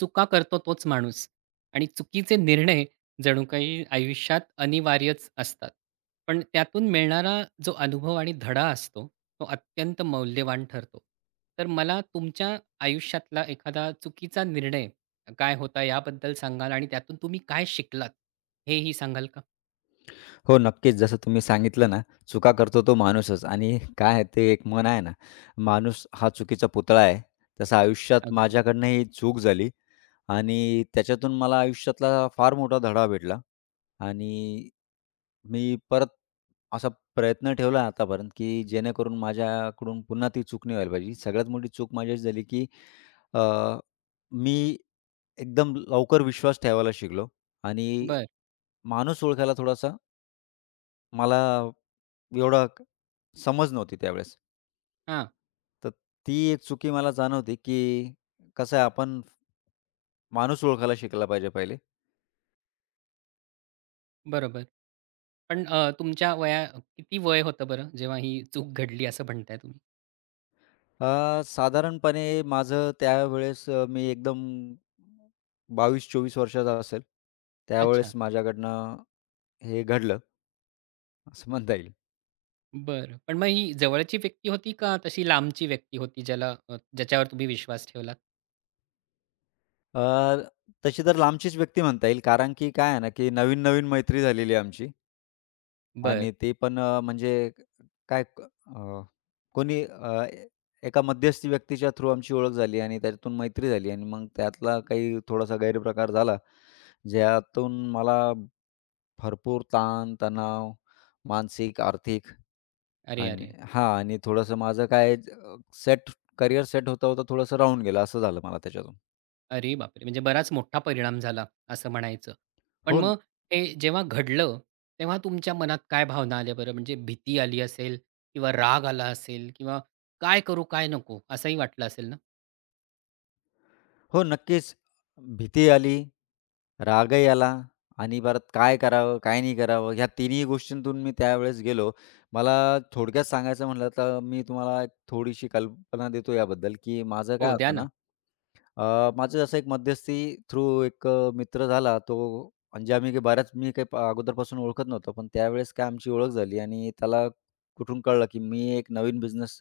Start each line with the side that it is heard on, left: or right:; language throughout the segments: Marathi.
right: चुका करतो तोच माणूस आणि चुकीचे निर्णय जणू काही आयुष्यात अनिवार्यच असतात. पण त्यातून मिळणारा जो अनुभव आणि धडा असतो, तो अत्यंत मौल्यवान ठरतो. तर मला तुमच्या आयुष्यातला एखादा चुकीचा निर्णय काय होता याबद्दल सांगाल आणि त्यातून तुम्ही काय शिकलात, हेही सांगाल का?
left: हो, नक्कीच. जसं तुम्ही सांगितलं ना, चुका करतो तो माणूसच आणि काय आहे ते एक म्हण आहे ना, माणूस हा चुकीचा पुतळा आहे. तसं आयुष्यात
right: अगदी.
left: माझ्याकडनं ही चूक झाली आणि त्याच्यातून मला आयुष्यातला फार मोठा धडा भेटला आणि मी परत असा प्रयत्न ठेवला आतापर्यंत, की जेणेकरून माझ्याकडून पुन्हा ती चूक नाही व्हायला पाहिजे. सगळ्यात मोठी चूक माझी अशी झाली, की अ, मी एकदम लवकर विश्वास ठेवायला शिकलो आणि
right: बरं.
left: माणूस ओळखायला थोडासा मला एवढा क समज नव्हती त्यावेळेस.
right: हां,
left: तर ती एक चुकी मला जाणवते, की कसं आहे आपण माणूस ओळखायला शिकला पाहिजे पहिले.
right: बरोबर. पण तुमच्या वया किती वय होतं बरं, जेव्हा ही चूक घडली असं म्हणताय तुम्ही?
left: साधारणपणे माझं त्यावेळेस मी एकदम 22-24 वर्षाचा असेल.
right: अच्छा.
left: त्यावेळेस माझ्याकडनं हे घडलं असं म्हणता येईल.
right: बरं. पण मग ही जवळची व्यक्ती होती का तशी लांबची व्यक्ती होती ज्याच्यावर तुम्ही विश्वास ठेवलात?
left: अ, तशी तर लांबचीच व्यक्ती म्हणता येईल कारण की काय आहे ना, की नवीन-नवीन मैत्री झालेली आमची.
right: बरं.
left: आणि ते पण म्हणजे काय क- अ, कोणी एका मध्यस्थी व्यक्तीच्या थ्रू आमची ओळख झाली आणि त्याच्यातून मैत्री झाली आणि मग त्यातला काही थोडासा गैरप्रकार झाला, ज्यातून मला भरपूर ताण, तणाव, मानसिक, आर्थिक
right: अरे,
left: आणि
right: अरे!
left: हां, आणि थोडंसं माझं काय सेट करिअर सेट होता-होता थोडंसं राहून गेलं, असं झालं मला त्याच्यातून.
right: अरे बापरे! म्हणजे बराच मोठा परिणाम झाला असं म्हणायचं. पण
left: हो.
right: मग हे जेव्हा घडलं, तेव्हा तुमच्या मनात काय भावना आल्या बरं? म्हणजे भीती आली असेल किंवा राग आला असेल किंवा काय करू, काय नको असंही वाटलं असेल ना?
left: हो, नक्कीच. भीती आली, रागही आला आणि परत काय करावं, काय नाही करावं ह्या तिन्ही गोष्टींतून मी त्यावेळेस गेलो. मला थोडक्यात सांगायचं म्हटलं तर मी तुम्हाला एक थोडीशी कल्पना देतो याबद्दल, की माझं काय
right: हो, द्या
left: होतं ना,
right: ना.
left: माझं असं एक मध्यस्थी थ्रू एक मित्र झाला तो म्हणजे आम्ही काही बऱ्याच मी काही प अगोदरपासून ओळखत नव्हतो. पण त्यावेळेस काय आमची ओळख झाली आणि त्याला कुठून कळलं, की मी एक नवीन बिझनेस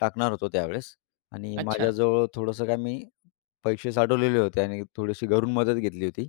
left: टाकणार होतो त्यावेळेस आणि
right: अच्छा.
left: माझ्याजवळ थोडंसं काय मी पैसे साठवलेले होते आणि थोडीशी घरून मदत घेतली होती.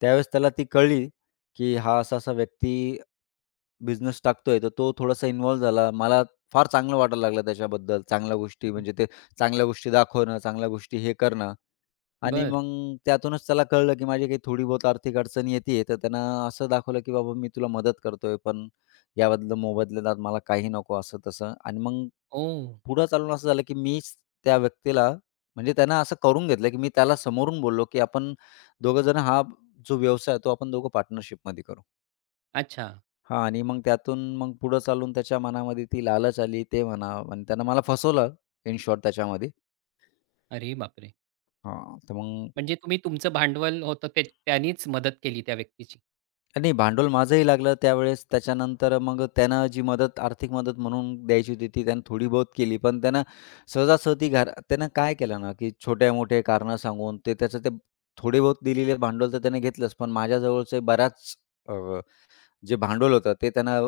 left: त्यावेळेस त्याला ती कळली, की हा असा-असा व्यक्ती बिझनेस टाकतोय, तर तो थोडासा इन्व्हॉल्व झाला. मला फार चांगलं वाटायला लागलं त्याच्याबद्दल. चांगल्या गोष्टी म्हणजे ते चांगल्या गोष्टी दाखवणं, चांगल्या गोष्टी हे करणं. आणि
right: बरं.
left: मग त्यातूनच त्याला कळलं, की माझी काही थोडी बहुत आर्थिक अडचण येतीये, तर त्यानं असं दाखवलं, की "बाबा मी तुला मदत करतोय, पण याबद्दल मोबदल्यात मला काही नको," असं-तसं. आणि मग
right: ओह!
left: पुढं चालून असं झालं, की मीच त्या व्यक्तीला म्हणजे त्यानं असं करून घेतलं, की मी त्याला समोरून बोललो, की "आपण दोघं जण हा जो व्यवसाय आहे, तो आपण दोघं पार्टनरशिपमध्ये करू."
right: अच्छा.
left: हां, आणि मग त्यातून मग पुढं चालून त्याच्या मनामध्ये ती लालच आली, ते म्हणा आणि त्यानं मला फसवलं इन शॉर्ट त्याच्यामध्ये.
right: अरे बापरे!
left: हां, तर मग
right: म्हणजे तुम्ही तुमचं भांडवल होतं ते त्यानीच मदत केली त्या व्यक्तीची.
left: नाही, भांडवल माझंही लागलं त्यावेळेस. त्याच्यानंतर मग त्यानं जी मदत, आर्थिक मदत म्हणून द्यायची होती, ती त्यानं थोडी बहुत केली. पण त्यानं सहजासहजी घर त्यानं काय केलं ना, की छोटे-मोठे कारणं सांगून ते त्याचं ते थोडे बहुत दिलेले भांडवल तर त्याने घेतलंच. पण माझ्याजवळचे बराच अ, जे भांडवल होतं ते त्यानं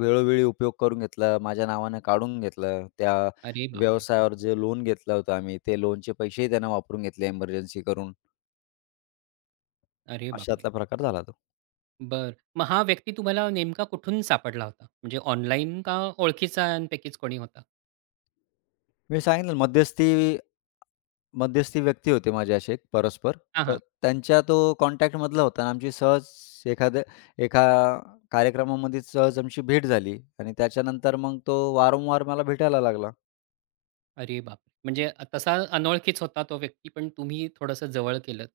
left: वेळोवेळी उपयोग करून घेतला. माझ्या नावानं काढून घेतलं. त्या
right: अरे बापरे!
left: व्यवसायावर जे लोन घेतलं होतं आम्ही, ते लोनचे पैसेही त्यानं वापरून घेतले एमर्जन्सी करून.
right: अरे बापरे!
left: अशातला प्रकार झाला तो.
right: बरं. मग हा व्यक्ती तुम्हाला नेमका कुठून सापडला होता? म्हणजे ऑनलाईन का ओळखीच्यांपैकीच कोणी होता?
left: मी सांगितलं मध्यस्थी मध्यस्थी व्यक्ती होते माझे असे एक परस्पर.
right: हां,
left: तर
right: हां.
left: त्यांच्या तो कॉन्टॅक्टमधला होता आणि आमची सहज एखाद्या एका कार्यक्रमामध्ये सहज आमची भेट झाली आणि त्याच्यानंतर मग तो वारंवार मला भेटायला लागला.
right: अरे बापरे! म्हणजे तसा अनोळखीच होता तो व्यक्ती, पण तुम्ही थोडंसं जवळ केलंत.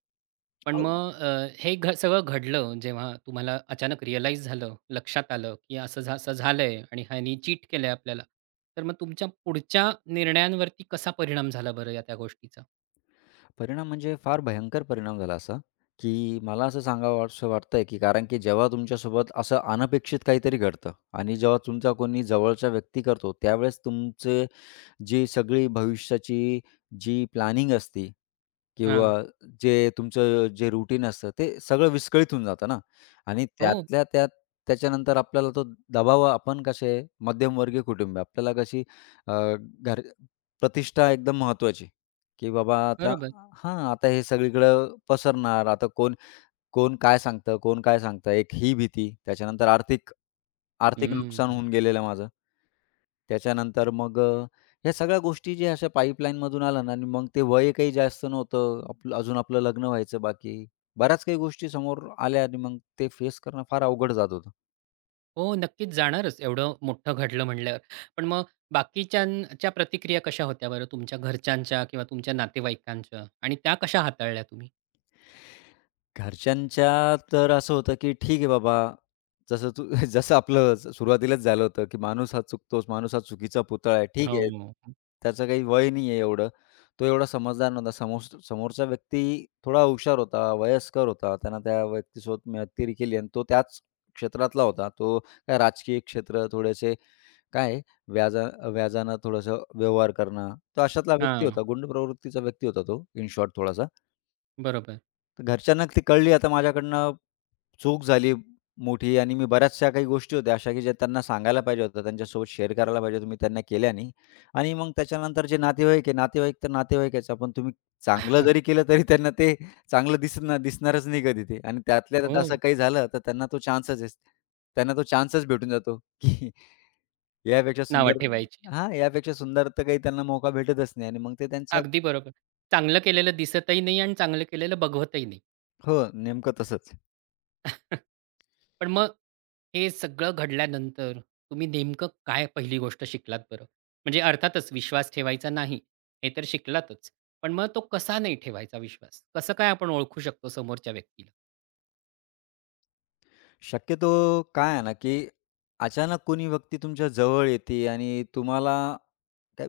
right: पण
left: हो.
right: मग हे घ सगळं घडलं जेव्हा तुम्हाला अचानक रिअलाईज झालं, लक्षात आलं, की असं झालंय आणि ह्यानी चीट केलंय आपल्याला. तर मग तुमच्या पुढच्या निर्णयांवरती कसा परिणाम झाला बरं या त्या गोष्टीचा?
left: परिणाम म्हणजे फार भयंकर परिणाम झाला असा, की मला असं सांगावसं वाटतंय, की कारण की जेव्हा तुमच्यासोबत असं अनपेक्षित काहीतरी घडतं आणि जेव्हा तुमचा कोणी जवळचा व्यक्ती करतो, त्यावेळेस तुमचे जी सगळी भविष्याची जी प्लॅनिंग असते किंवा
right: हां.
left: जे तुमचं जे रुटीन असतं ते सगळं विस्कळीत होऊन जातं ना आणि
right: हो,
left: त्यातल्या त्यात त्याच्यानंतर आपल्याला तो दबाव आपण कसे मध्यमवर्गीय कुटुंब आहे. आपल्याला कशी अ, घर प्रतिष्ठा एकदम महत्वाची, की बाबा आता
right: बरोबर.
left: हां, आता हे सगळीकडं पसरणार. आता कोण कोण काय सांगतं, कोण काय सांगतं. एक ही भीती. त्याच्यानंतर आर्थिक आर्थिक
right: हं.
left: नुकसान होऊन गेलेलं माझं. त्याच्यानंतर मग ह्या सगळ्या गोष्टी ज्या अशा पाईपलाईनमधून आल्या ना आणि मग ते वय काही जास्त नव्हतं. आपलं अजून आपलं लग्न व्हायचं बाकी. बऱ्याच काही गोष्टी समोर आल्या आणि मग ते फेस करणं फार अवघड जात होतं.
right: हो, नक्कीच जाणारच एवढं मोठं घडलं म्हटल्यावर. पण मग बाकीच्यांच्या प्रतिक्रिया कशा होत्या बरं तुमच्या घरच्यांच्या किंवा तुमच्या नातेवाईकांच्या आणि त्या कशा हाताळल्या तुम्ही?
left: घरच्यांच्या तर असं होतं, की ठीक आहे बाबा, जसं तू जसं आपलं सुरुवातीलाच झालं होतं, की माणूस हा चुकतोच, माणूस हा चुकीचा पुतळा आहे. ठीक आहे,
right: हो.
left: त्याचं काही वय नाही आहे एवढं. तो एवढा समजदार नव्हता. समोरचा व्यक्ती थोडा हुशार होता, वयस्कर होता. त्यानं त्या व्यक्तीसोबत मैत्री केली आणि तो त्याच क्षेत्रातला होता. तो काय राजकीय क्षेत्र थोडेसे काय व्याजा व्याजानं थोडंसं व्यवहार करणं. तो अशातला व्यक्ती
right: हां,
left: होता, गुंड प्रवृत्तीचा व्यक्ती होता तो, इन शॉर्ट थोडासा.
right: बरोबर.
left: तर घरच्यांना ती कळली आता माझ्याकडनं चूक झाली मोठी आणि मी बऱ्याचशा काही गोष्टी होत्या अशा, की ज्या त्यांना सांगायला पाहिजे होत्या. त्यांच्यासोबत शेअर करायला पाहिजे होतं. मी त्यांना केल्या नाही. आणि मग त्याच्यानंतर जे नातेवाईक आहे, नातेवाईक तर नातेवाईकच आहे. पण तुम्ही चांगलं जरी केलं तरी त्यांना ते चांगलं दिसणार दिसणारच नाही कधी ते. आणि त्यातल्या
right: हो,
left: त्यात असं काही झालं तर त्यांना तो चान्सच आहे. त्यांना तो चान्सच भेटून जातो, की यापेक्षा
right: नावं
left: सुंदर
right: ठेवायची.
left: हां, यापेक्षा सुंदर तर काही त्यांना मौका भेटतच नाही आणि मग ते त्यांच्या
right: अगदी बरोबर. चांगलं केलेलं दिसतही नाही आणि चांगलं केलेलं बघवतही नाही.
left: हो, नेमकं तसंच.
right: पण मग हे सगळं घडल्यानंतर तुम्ही नेमकं काय पहिली गोष्ट शिकलात बरं? म्हणजे अर्थातच विश्वास ठेवायचा नाही, हे तर शिकलातच. पण मग तो कसा नाही ठेवायचा विश्वास? कसं काय आपण ओळखू शकतो समोरच्या व्यक्तीला?
left: शक्यतो काय आहे ना, की अचानक कोणी व्यक्ती तुमच्या जवळ येते आणि तुम्हाला काय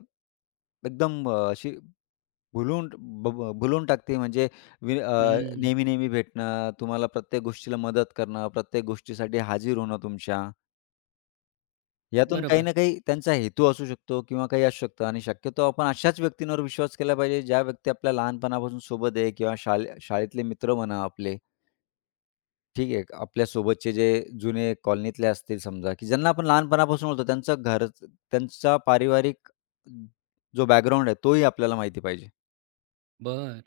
left: एकदम अशी भुलून ब ब भुलून टाकते म्हणजे वि अ,
right: हं,
left: नेहमी-नेहमी भेटणं, तुम्हाला प्रत्येक गोष्टीला मदत करणं, प्रत्येक गोष्टीसाठी हाजीर होणं तुमच्या, यातून काही
right: बरोबर.
left: ना काही त्यांचा हेतू असू शकतो किंवा काही असू शकतं आणि शक्यतो आपण अशाच व्यक्तींवर विश्वास केला पाहिजे, ज्या व्यक्ती आपल्या लहानपणापासून सोबत आहे किंवा शाळेतले मित्र म्हणा आपले. ठीक आहे. आपल्यासोबतचे जे जुने कॉलनीतले असतील समजा, की ज्यांना आपण लहानपणापासून ओळखतो, त्यांचं घर त्यांचा पारिवारिक जो बॅकग्राऊंड आहे, तोही आपल्याला माहिती पाहिजे.
right: बरं.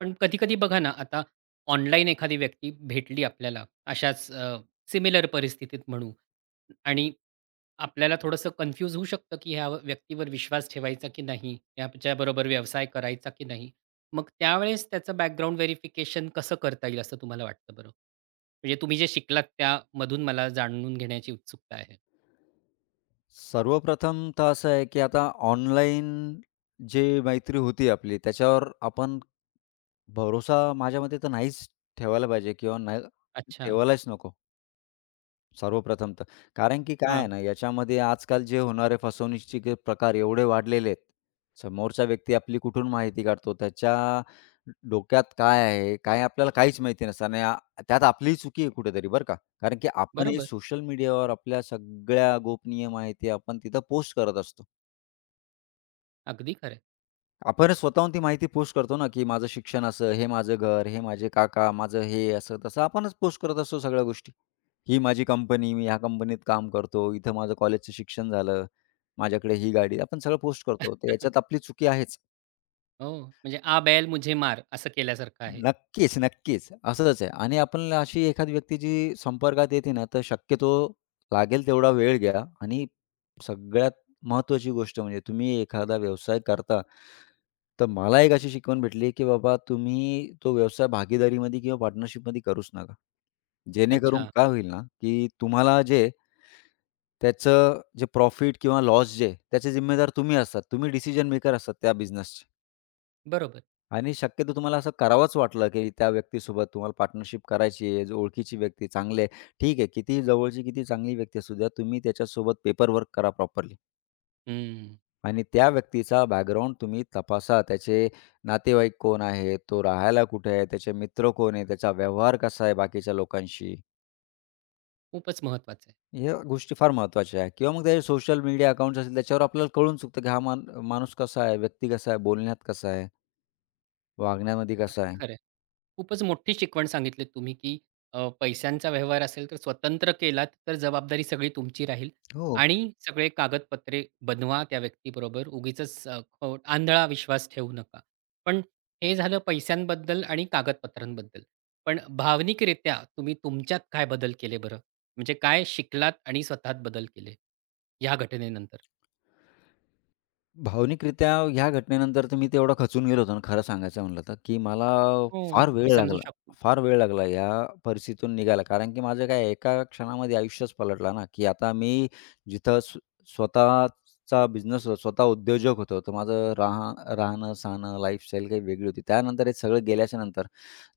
right: पण कधी-कधी बघा ना, आता ऑनलाईन एखादी व्यक्ती भेटली आपल्याला अशाच सिमिलर परिस्थितीत म्हणू आणि आपल्याला थोडंसं कन्फ्यूज होऊ शकतं, की ह्या व्यक्तीवर विश्वास ठेवायचा की नाही? ह्याच्याबरोबर व्यवसाय करायचा की नाही? मग त्यावेळेस त्याचं बॅकग्राऊंड व्हेरिफिकेशन कसं करता येईल असं तुम्हाला वाटतं बरं? म्हणजे तुम्ही जे शिकलात त्यामधून मला जाणून घेण्याची उत्सुकता आहे.
left: सर्वप्रथम तर असं आहे, की आता ऑनलाईन जे मैत्री होती आपली, त्याच्यावर आपण भरोसा माझ्या मते तर नाहीच ठेवायला पाहिजे किंवा नाही
right: अच्छा.
left: ठेवायलाच नको. सर्वप्रथम तर. कारण की काय आहे
right: हां.
left: ना, याच्यामध्ये आजकाल जे होणारे फसवणुकीचे प्रकार एवढे वाढलेले आहेत. समोरचा व्यक्ती आपली कुठून माहिती काढतो, त्याच्या डोक्यात काय आहे, काय आपल्याला काहीच माहिती नसतं आणि त्यात आपलीही चुकी आहे कुठेतरी बरं का. कारण की आपण हे
right: बरोबर.
left: सोशल मीडियावर आपल्या सगळ्या गोपनीय माहिती आपण तिथं पोस्ट करत असतो.
right: अगदी खरं
left: आपण स्वतःहून ती माहिती पोस्ट करतो ना, की माझं शिक्षण असं, हे माझं घर, हे माझे काका, माझं हे असं-तसं आपणच पोस्ट करत असतो सगळ्या गोष्टी. ही माझी कंपनी, मी ह्या कंपनीत काम करतो, इथं माझं कॉलेजचं शिक्षण झालं, माझ्याकडे ही गाडी, आपण सगळं पोस्ट करतो. तर याच्यात आपली चुकी आहेच.
right: हो, म्हणजे "आ बैल मुझे मार" असं केल्यासारखं आहे.
left: नक्कीच, नक्कीच. असंच आहे आणि आपण अशी एखादी व्यक्ती जी संपर्कात येते ना, तर शक्यतो लागेल तेवढा वेळ घ्या आणि सगळ्यात महत्त्वाची गोष्ट म्हणजे तुम्ही एखादा व्यवसाय करता, तर मला एक अशी शिकवण भेटली, की बाबा तुम्ही तो व्यवसाय भागीदारीमध्ये किंवा पार्टनरशिपमध्ये करूच नका. जेणेकरून
right: अच्छा.
left: काय होईल ना, की तुम्हाला जे त्याचं जे प्रॉफिट किंवा लॉस जे त्याचे जिम्मेदार तुम्ही असतात. तुम्ही डिसिजन मेकर असतात त्या बिझनेसचे.
right: बरोबर.
left: आणि शक्यतो तुम्हाला असं करावंच वाटलं, की त्या व्यक्तीसोबत तुम्हाला पार्टनरशिप करायची आहे, जो ओळखीची व्यक्ती चांगली आहे. ठीक आहे, कितीही जवळची, किती चांगली व्यक्ती असू द्या, तुम्ही त्याच्यासोबत पेपर वर्क करा प्रॉपरली
right: हं.
left: आणि त्या व्यक्तीचा बॅकग्राऊंड तुम्ही तपासा. त्याचे नातेवाईक कोण आहे, तो राहायला कुठे आहे, त्याचे मित्र कोण आहे, त्याचा व्यवहार कसा आहे बाकीच्या लोकांशी.
right: खूपच महत्वाचं आहे.
left: ह्या गोष्टी फार महत्त्वाच्या आहेत किंवा मग त्याचे सोशल मीडिया अकाउंट्स असतील, त्याच्यावर आपल्याला कळून चुकतं, की हा मान माणूस कसा आहे, व्यक्ती कसा आहे, बोलण्यात कसा आहे, वागण्यामध्ये कसा
right: अगदी
left: आहे.
right: खरं आहे. खूपच मोठी शिकवण सांगितलीत तुम्ही, की पैशांचा व्यवहार असेल तर स्वतंत्र केलात तर जबाबदारी सगळी तुमची राहील
left: हो.
right: आणि सगळे कागदपत्रे बनवा त्या व्यक्तीबरोबर. उगीचच खोट आंधळा विश्वास ठेवू नका. पण हे झालं पैशांबद्दल आणि कागदपत्रांबद्दल. पण भावनिकरित्या तुम्ही तुमच्यात काय बदल केले बरं? म्हणजे काय शिकलात आणि स्वतःत बदल केले? या घटनेनंतर.
left: भावनिकरित्या ह्या घटनेनंतर तर मी तेवढा खचून गेलो होतो ना, खरं सांगायचं म्हटलं तर, की मला
right: हो.
left: फार
right: मी
left: वेळ
right: समजू
left: लागला.
right: शकतो.
left: फार वेळ लागला या परिस्थितीतून निघायला. कारण की माझं काय एका क्षणामध्ये आयुष्यच पलटला ना, की आता मी जिथं स्व स्वतःचा बिझनेस होता, स्वतः उद्योजक होतो. तर माझं राहणं-सहाणं, लाईफस्टाईल काही वेगळी होती. त्यानंतर हे सगळं गेल्याच्यानंतर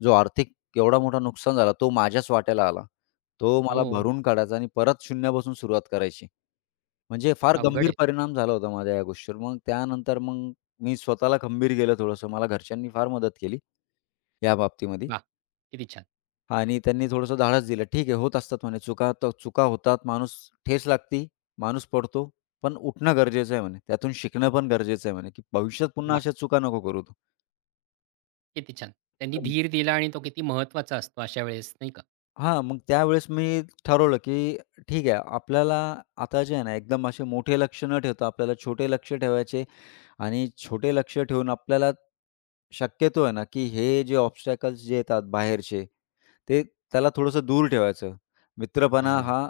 left: जो आर्थिक एवढा मोठा नुकसान झाला, तो माझ्याच वाट्याला आला. तो
right: हो,
left: मला भरून काढायचा आणि परत शून्यापासून सुरुवात करायची. म्हणजे फार
right: अवघड
left: गंभीर
right: आहे.
left: परिणाम झाला होता माझ्या या गोष्टीवर. मग त्यानंतर मी स्वतःला खंबीर केलं थोडंसं. मला घरच्यांनी फार मदत केली या बाबतीमध्ये
right: वाह! किती छान.
left: आणि त्यांनी थोडंसं धाडस दिलं. ठीक आहे, होत असतात म्हणे चुका, तर चुका होतात. माणूस ठेच लागती, माणूस पडतो. पण उठणं गरजेचं आहे म्हणे. त्यातून शिकणं पण गरजेचं आहे म्हणे, की भविष्यात पुन्हा
right: वाह!
left: अशा चुका नको करू तू.
right: किती छान. त्यांनी
left: हं.
right: धीर दिला आणि तो किती महत्त्वाचा असतो अशा वेळेस नाही का?
left: हां, मग त्यावेळेस मी ठरवलं, की ठीक आहे, आपल्याला आता जे आहे ना एकदम असे मोठे लक्ष्य न ठेवता आपल्याला छोटे लक्ष्य ठेवायचे आणि छोटे लक्ष्य ठेवून आपल्याला शक्यतो आहे ना, की हे जे ऑब्स्टॅकल्स जे येतात बाहेरचे, ते त्याला थोडंसं दूर ठेवायचं. मित्रपणा
right: हां.
left: हा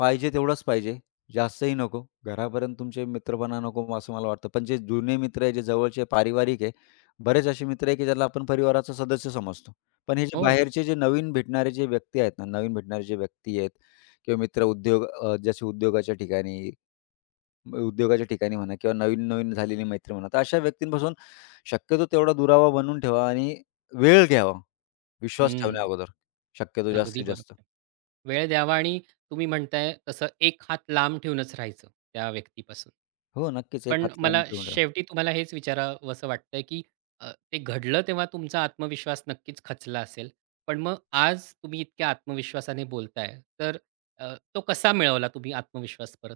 left: पाहिजे तेवढाच पाहिजे, जास्तही नको. घरापर्यंत तुमचे मित्रपणा नको असं मला वाटतं. पण जे जुने मित्र आहे, जे जवळचे पारिवारिक आहे, बरेच असे मित्र आहे, की ज्याला आपण परिवाराचा सदस्य समजतो. पण हे जे
right: हो.
left: बाहेरचे जे नवीन भेटणारे जे व्यक्ती आहेत ना, नवीन भेटणारे जे व्यक्ती आहेत किंवा मित्र जसे उद्योगाच्या ठिकाणी म्हणा किंवा नवीन-नवीन झालेली मैत्री म्हणा. तर अशा व्यक्तींपासून शक्यतो तेवढा दुरावा बनवून ठेवा आणि वेळ घ्यावा विश्वास ठेवण्या
right: हं.
left: अगोदर. शक्यतो
right: अगदी
left: जास्तीत जास्त.
right: बरोबर. वेळ द्यावा आणि तुम्ही म्हणताय तसं एक हात लांब ठेवूनच राहायचं त्या व्यक्तीपासून.
left: हो, नक्कीच एक
right: पण
left: हात लांब
right: मला
left: ठेवून ठेवा.
right: शेवटी तुम्हाला हेच विचारावसं वाटतंय, की ते घडलं तेव्हा तुमचा आत्मविश्वास नक्कीच खचला असेल. पण मग आज तुम्ही इतक्या आत्मविश्वासाने बोलताय, तर तो कसा मिळवला तुम्ही आत्मविश्वास परत?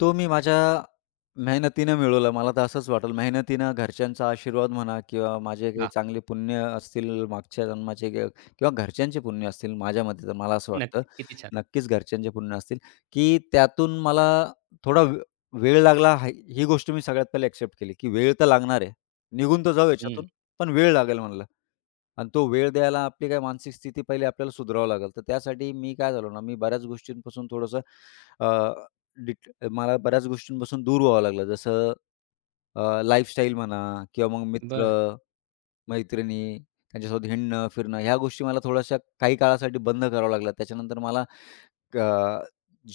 left: तो मी माझ्या मेहनतीनं मिळवला. मला तर असंच वाटलं. मेहनतीनं घरच्यांचा आशीर्वाद म्हणा किंवा माझे काही
right: वाह!
left: चांगले पुण्य असतील मागच्या जन्माचे किंवा घरच्यांचे पुण्य असतील माझ्या मते तर मला असं वाटतं.
right: नक्की. किती छान.
left: नक्कीच घरच्यांचे पुण्य असतील, की त्यातून मला थोडा वे वेळ लागला हाय ही गोष्ट मी सगळ्यात पहिले एक्सेप्ट केली, की वेळ तर लागणार आहे. निघून तर जाऊ
right: हं.
left: याच्यातून, पण वेळ लागेल म्हणलं. आणि तो वेळ द्यायला आपली काय मानसिक स्थिती पहिले आपल्याला सुधारावं लागेल. तर त्यासाठी मी काय झालो ना, मी बऱ्याच गोष्टींपासून थोडंसं मला बऱ्याच गोष्टींपासून दूर व्हावं लागलं. जसं लाईफस्टाईल म्हणा किंवा मग मित्र
right: बरं.
left: मैत्रिणी, त्यांच्यासोबत हिंडणं, फिरणं ह्या गोष्टी मला थोड्याशा काही काळासाठी बंद कराव्या लागल्या. त्याच्यानंतर मला अ,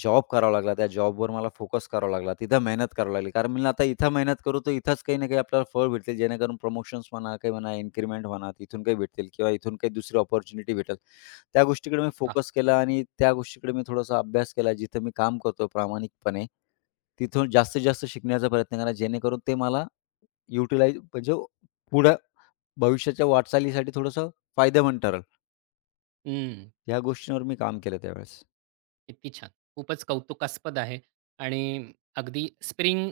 left: जॉब करावा लागला. त्या जॉबवर मला फोकस करावा लागला. तिथं मेहनत करावी लागली. कारण म्हणलं आता इथं मेहनत करू तर इथंच काही ना काही आपल्याला फळ भेटतील. जेणेकरून प्रमोशन्स म्हणा, काही म्हणा, इन्क्रिमेंट म्हणा, तिथून काही भेटतील किंवा इथून काही दुसरी अपॉर्च्युनिटी भेटेल. त्या गोष्टीकडे मी
right: वाह!
left: फोकस केला आणि त्या गोष्टीकडे मी थोडासा अभ्यास केला. जिथं मी काम करतो प्रामाणिकपणे, तिथून जास्तीत जास्त शिकण्याचा प्रयत्न केला. जेणेकरून ते मला युटिलाइज म्हणजे पुढे भविष्याच्या वाटचालीसाठी थोडंसं फायदेमंद ठरेल.
right: हं.
left: ह्या गोष्टींवर मी काम केलं त्यावेळेस.
right: किती छान! खूपच कौतुकास्पद आहे आणि अगदी स्प्रिंग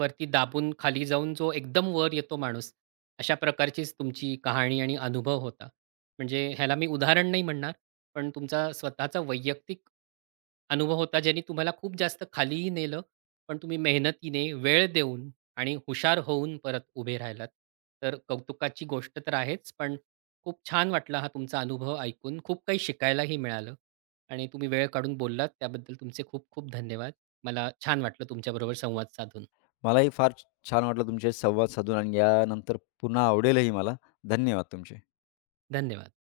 right: वरती दाबून खाली जाऊन जो एकदम वर येतो माणूस, अशा प्रकारचीच तुमची कहाणी आणि अनुभव होता. म्हणजे ह्याला मी उदाहरण नाही म्हणणार, पण तुमचा स्वतःचा वैयक्तिक अनुभव होता, ज्याने तुम्हाला खूप जास्त खालीही नेलं, पण तुम्ही मेहनतीने, वेळ देऊन आणि हुशार होऊन परत उभे राहिलात. तर कौतुकाची गोष्ट तर आहेच, पण खूप छान वाटला हा तुमचा अनुभव ऐकून. खूप काही शिकायलाही मिळालं. आणि तुम्ही वेळ काढून बोललात त्याबद्दल तुमचे खूप खूप धन्यवाद. मला छान वाटलं तुमच्याबरोबर संवाद साधून.
left: मलाही फार छान वाटलं तुमच्याशी संवाद साधून आणि यानंतर पुन्हा आवडेलही मला. धन्यवाद तुमचे.
right: धन्यवाद.